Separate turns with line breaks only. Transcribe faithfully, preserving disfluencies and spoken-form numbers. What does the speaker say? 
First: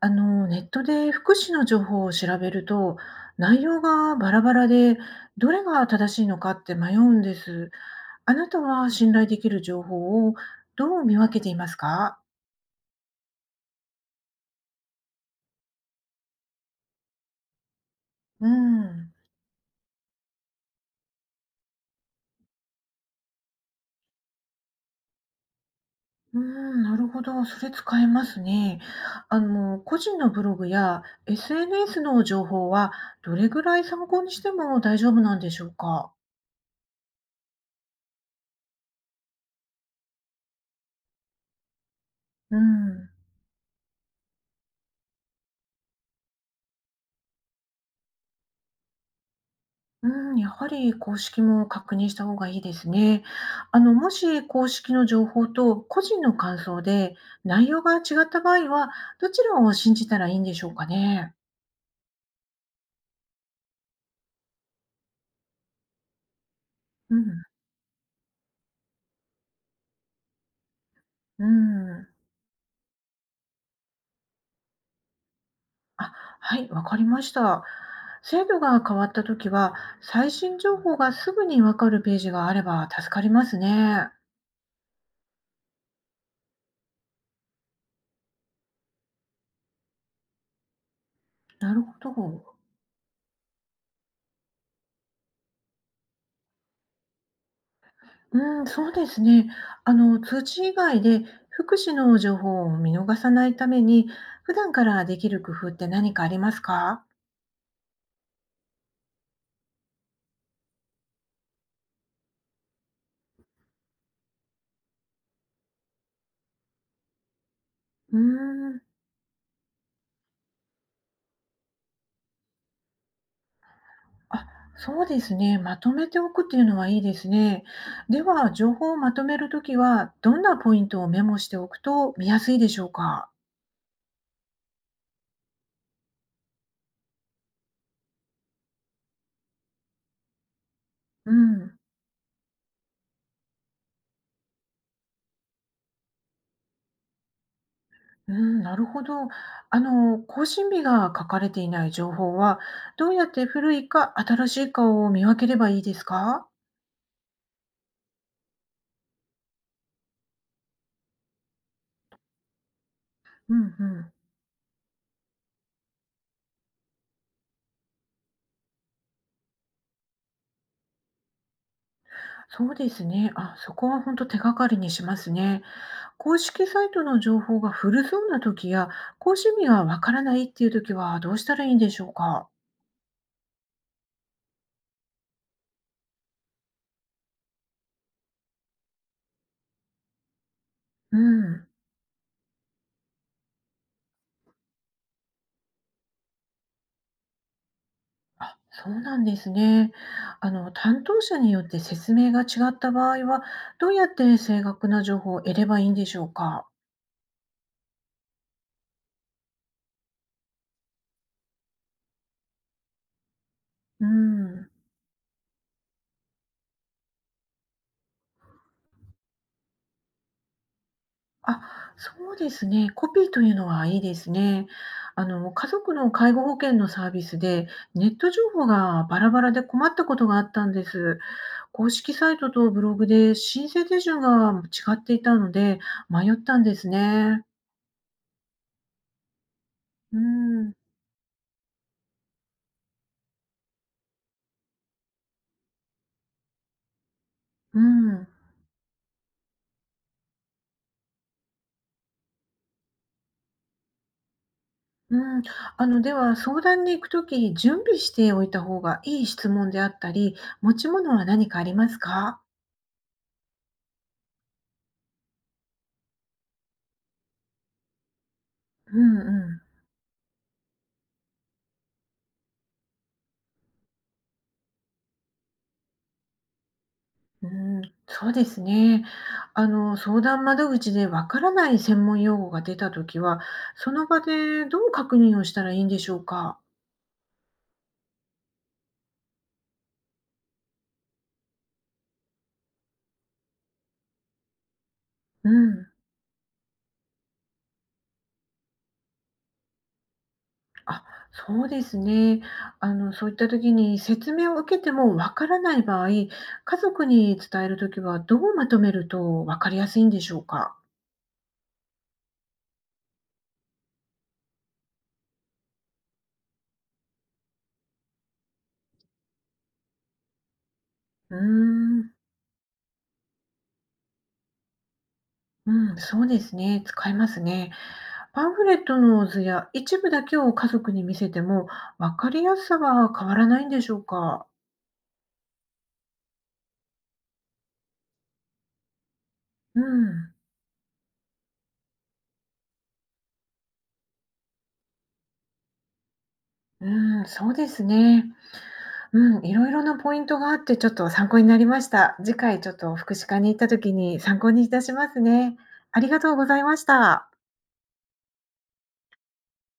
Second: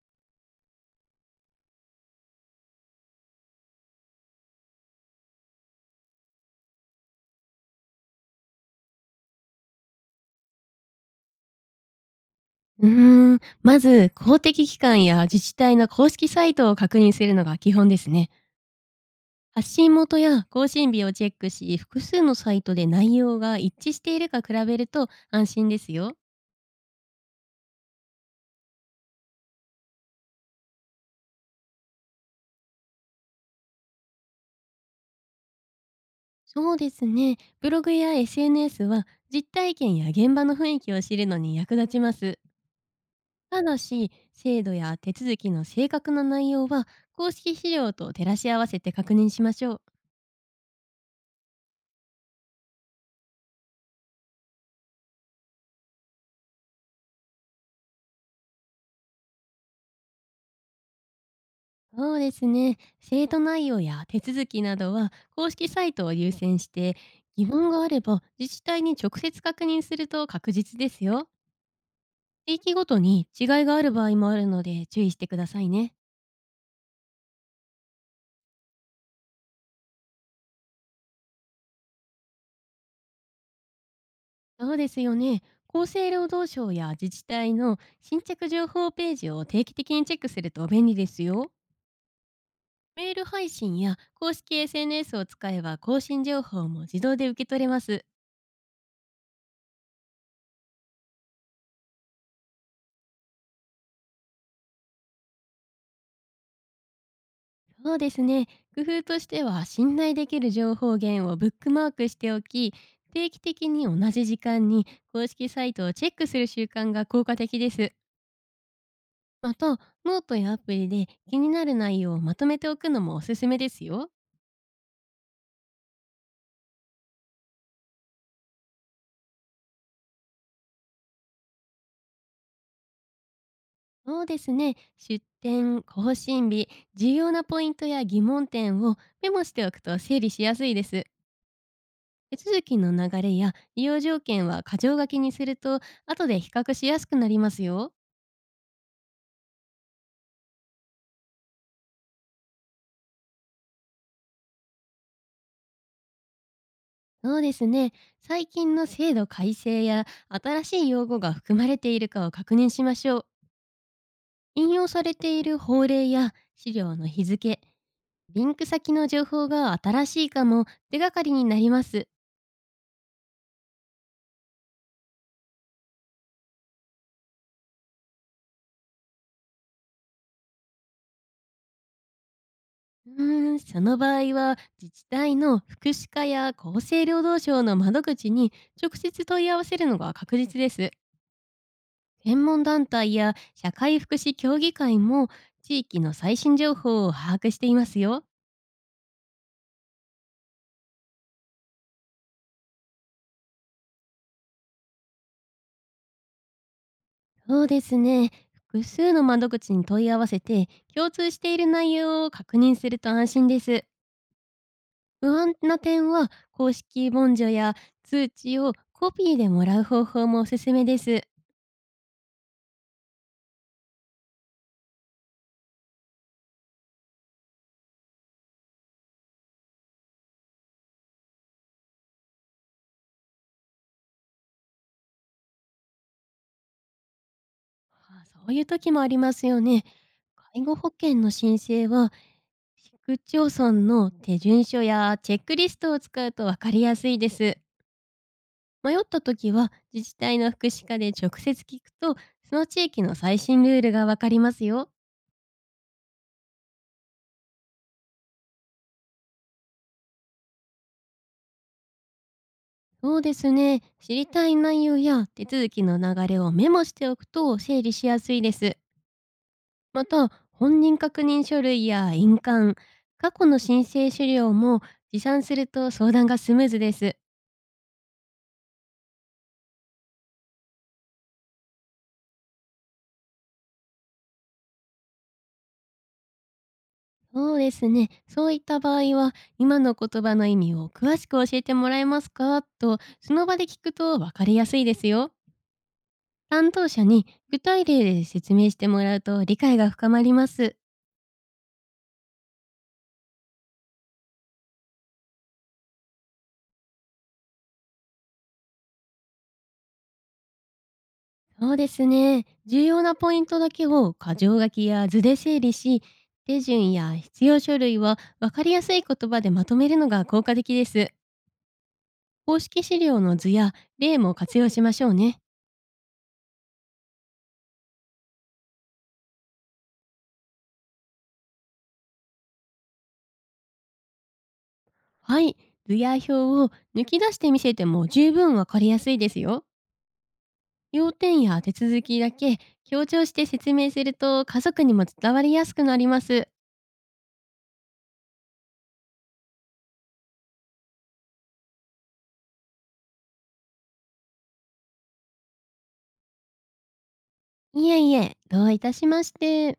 あの、ネットで福祉の情報を調べると、内容がバラバラで、どれが正しいのかって迷うんです。あなたは信頼できる情報をどう見分けていますか？
うーん、まず公的機関や自治体の公式サイトを確認するのが基本ですね。
うん。
発信元や更新日をチェックし、複数のサイトで内容が一致しているか比べると安心ですよ。
うん、なるほど。それ使えますね。あの、個人のブログや エスエヌエス の情報は、どれぐらい参考にしても大丈夫なんでしょうか？
そうですね。ブログや エスエヌエス は実体験や現場の雰囲気を知るのに役立ちます。
うん。
ただし、制度や手続きの正確な内容は公式資料と照らし合わせて確認しましょう。
うん、やはり公式も確認した方がいいですね。あの、もし公式の情報と個人の感想で内容が違った場合は、どちらを信じたらいいんでしょうかね。
そうですね。生徒内容や手続きなどは公式サイトを優先して
うん、
疑問があれば自治体に直接確認すると確実ですよ。
うん。
地域ごとに違いがある場合もあるので注意してくださいね。
あ、はい、わかりました。制度が変わったときは、最新情報がすぐにわかるページがあれば助かりますね。
そうですよね。厚生労働省や自治体の新着情報ページを定期的にチェックすると便利ですよ。
なるほど。
メール配信や公式 エスエヌエス を使えば更新情報も自動で受け取れます。
うーん、そうですね。あの、通知以外で福祉の情報を見逃さないために、普段からできる工夫って何かありますか？
そうですね。工夫としては、信頼できる情報源をブックマークしておき、定期的に同じ時間に公式サイトをチェックする習慣が効果的です。
うーん。
また、ノートやアプリで気になる内容をまとめておくのもおすすめですよ。
あ、そうですね。まとめておくっていうのはいいですね。では、情報をまとめるときは、どんなポイントをメモしておくと見やすいでしょうか？
そうですね。出店、更新日、重要なポイントや疑問点をメモしておくと整理しやすいです。
うん。
手続きの流れや利用条件は箇条書きにすると、後で比較しやすくなりますよ。
うーん、なるほど。あの、更新日が書かれていない情報は、どうやって古いか新しいかを見分ければいいですか？
そうですね。最近の制度改正や新しい用語が含まれているかを確認しましょう。
うんうん。
引用されている法令や資料の日付、リンク先の情報が新しいかも手がかりになります。
そうですね。あ、そこは本当手がかりにしますね。公式サイトの情報が古そうな時や、講師名がわからないっていう時はどうしたらいいんでしょうか。
うーん、その場合は自治体の福祉課や厚生労働省の窓口に直接問い合わせるのが確実です。
うん。
専門団体や社会福祉協議会も地域の最新情報を把握していますよ。
あ、そうなんですね。あの、担当者によって説明が違った場合は、どうやって正確な情報を得ればいいんでしょうか。
そうですね。複数の窓口に問い合わせて、共通している内容を確認すると安心です。
うん。
不安な点は、公式文書や通知をコピーでもらう方法もおすすめです。
あ、そうですね。コピーというのはいいですね。あの、家族の介護保険のサービスで、ネット情報がバラバラで困ったことがあったんです。公式サイトとブログで申請手順が違っていたので、迷ったんですね。
まあそういう時もありますよね。
う
介
ん、
護保険の申請は、市区町村の手順書やチェックリストを使うと分かりやすいです。
うん、
迷った時は、自治体の福祉課で直接聞くと、その地域の最新ルールが分かりますよ。
うん。あの、では、相談に行くとき、準備しておいた方がいい質問であったり、持ち物は何かありますか？
そうですね。知りたい内容や手続きの流れをメモしておくと整理しやすいです。
うん、うん。
また、本人確認書類や印鑑、過去の申請資料も持参すると相談がスムーズです。
うん、そうですね。あの、相談窓口でわからない専門用語が出たときは、その場でどう確認をしたらいいんでしょうか？
そうですね。そういった場合は、今の言葉の意味を詳しく教えてもらえますかと、その場で聞くと分かりやすいですよ。
うん。
担当者に具体例で説明してもらうと理解が深まります。
あ、そうですね。あの、そういったときに説明を受けてもわからない場合、家族に伝えるときはどうまとめるとわかりやすいんでしょうか？
そうですね。重要なポイントだけを箇条書きや図で整理し、手順や必要書類は分かりやすい言葉でまとめるのが効果的です。
うーん。
公式資料の図や例も活用しましょうね。
うん、そうですね。使いますね。パンフレットの図や一部だけを家族に見せても、わかりやすさは変わらないんでしょうか？
はい。図や表を抜き出してみせても十分分かりやすいですよ。
うん、
要点や手続きだけ強調して説明すると家族にも伝わりやすくなります。
うん、そうですね。うん、いろいろなポイントがあって、ちょっと参考になりました。次回ちょっと福祉課に行った時に参考にいたしますね。ありがとうございました。
いえいえ、どういたしまして。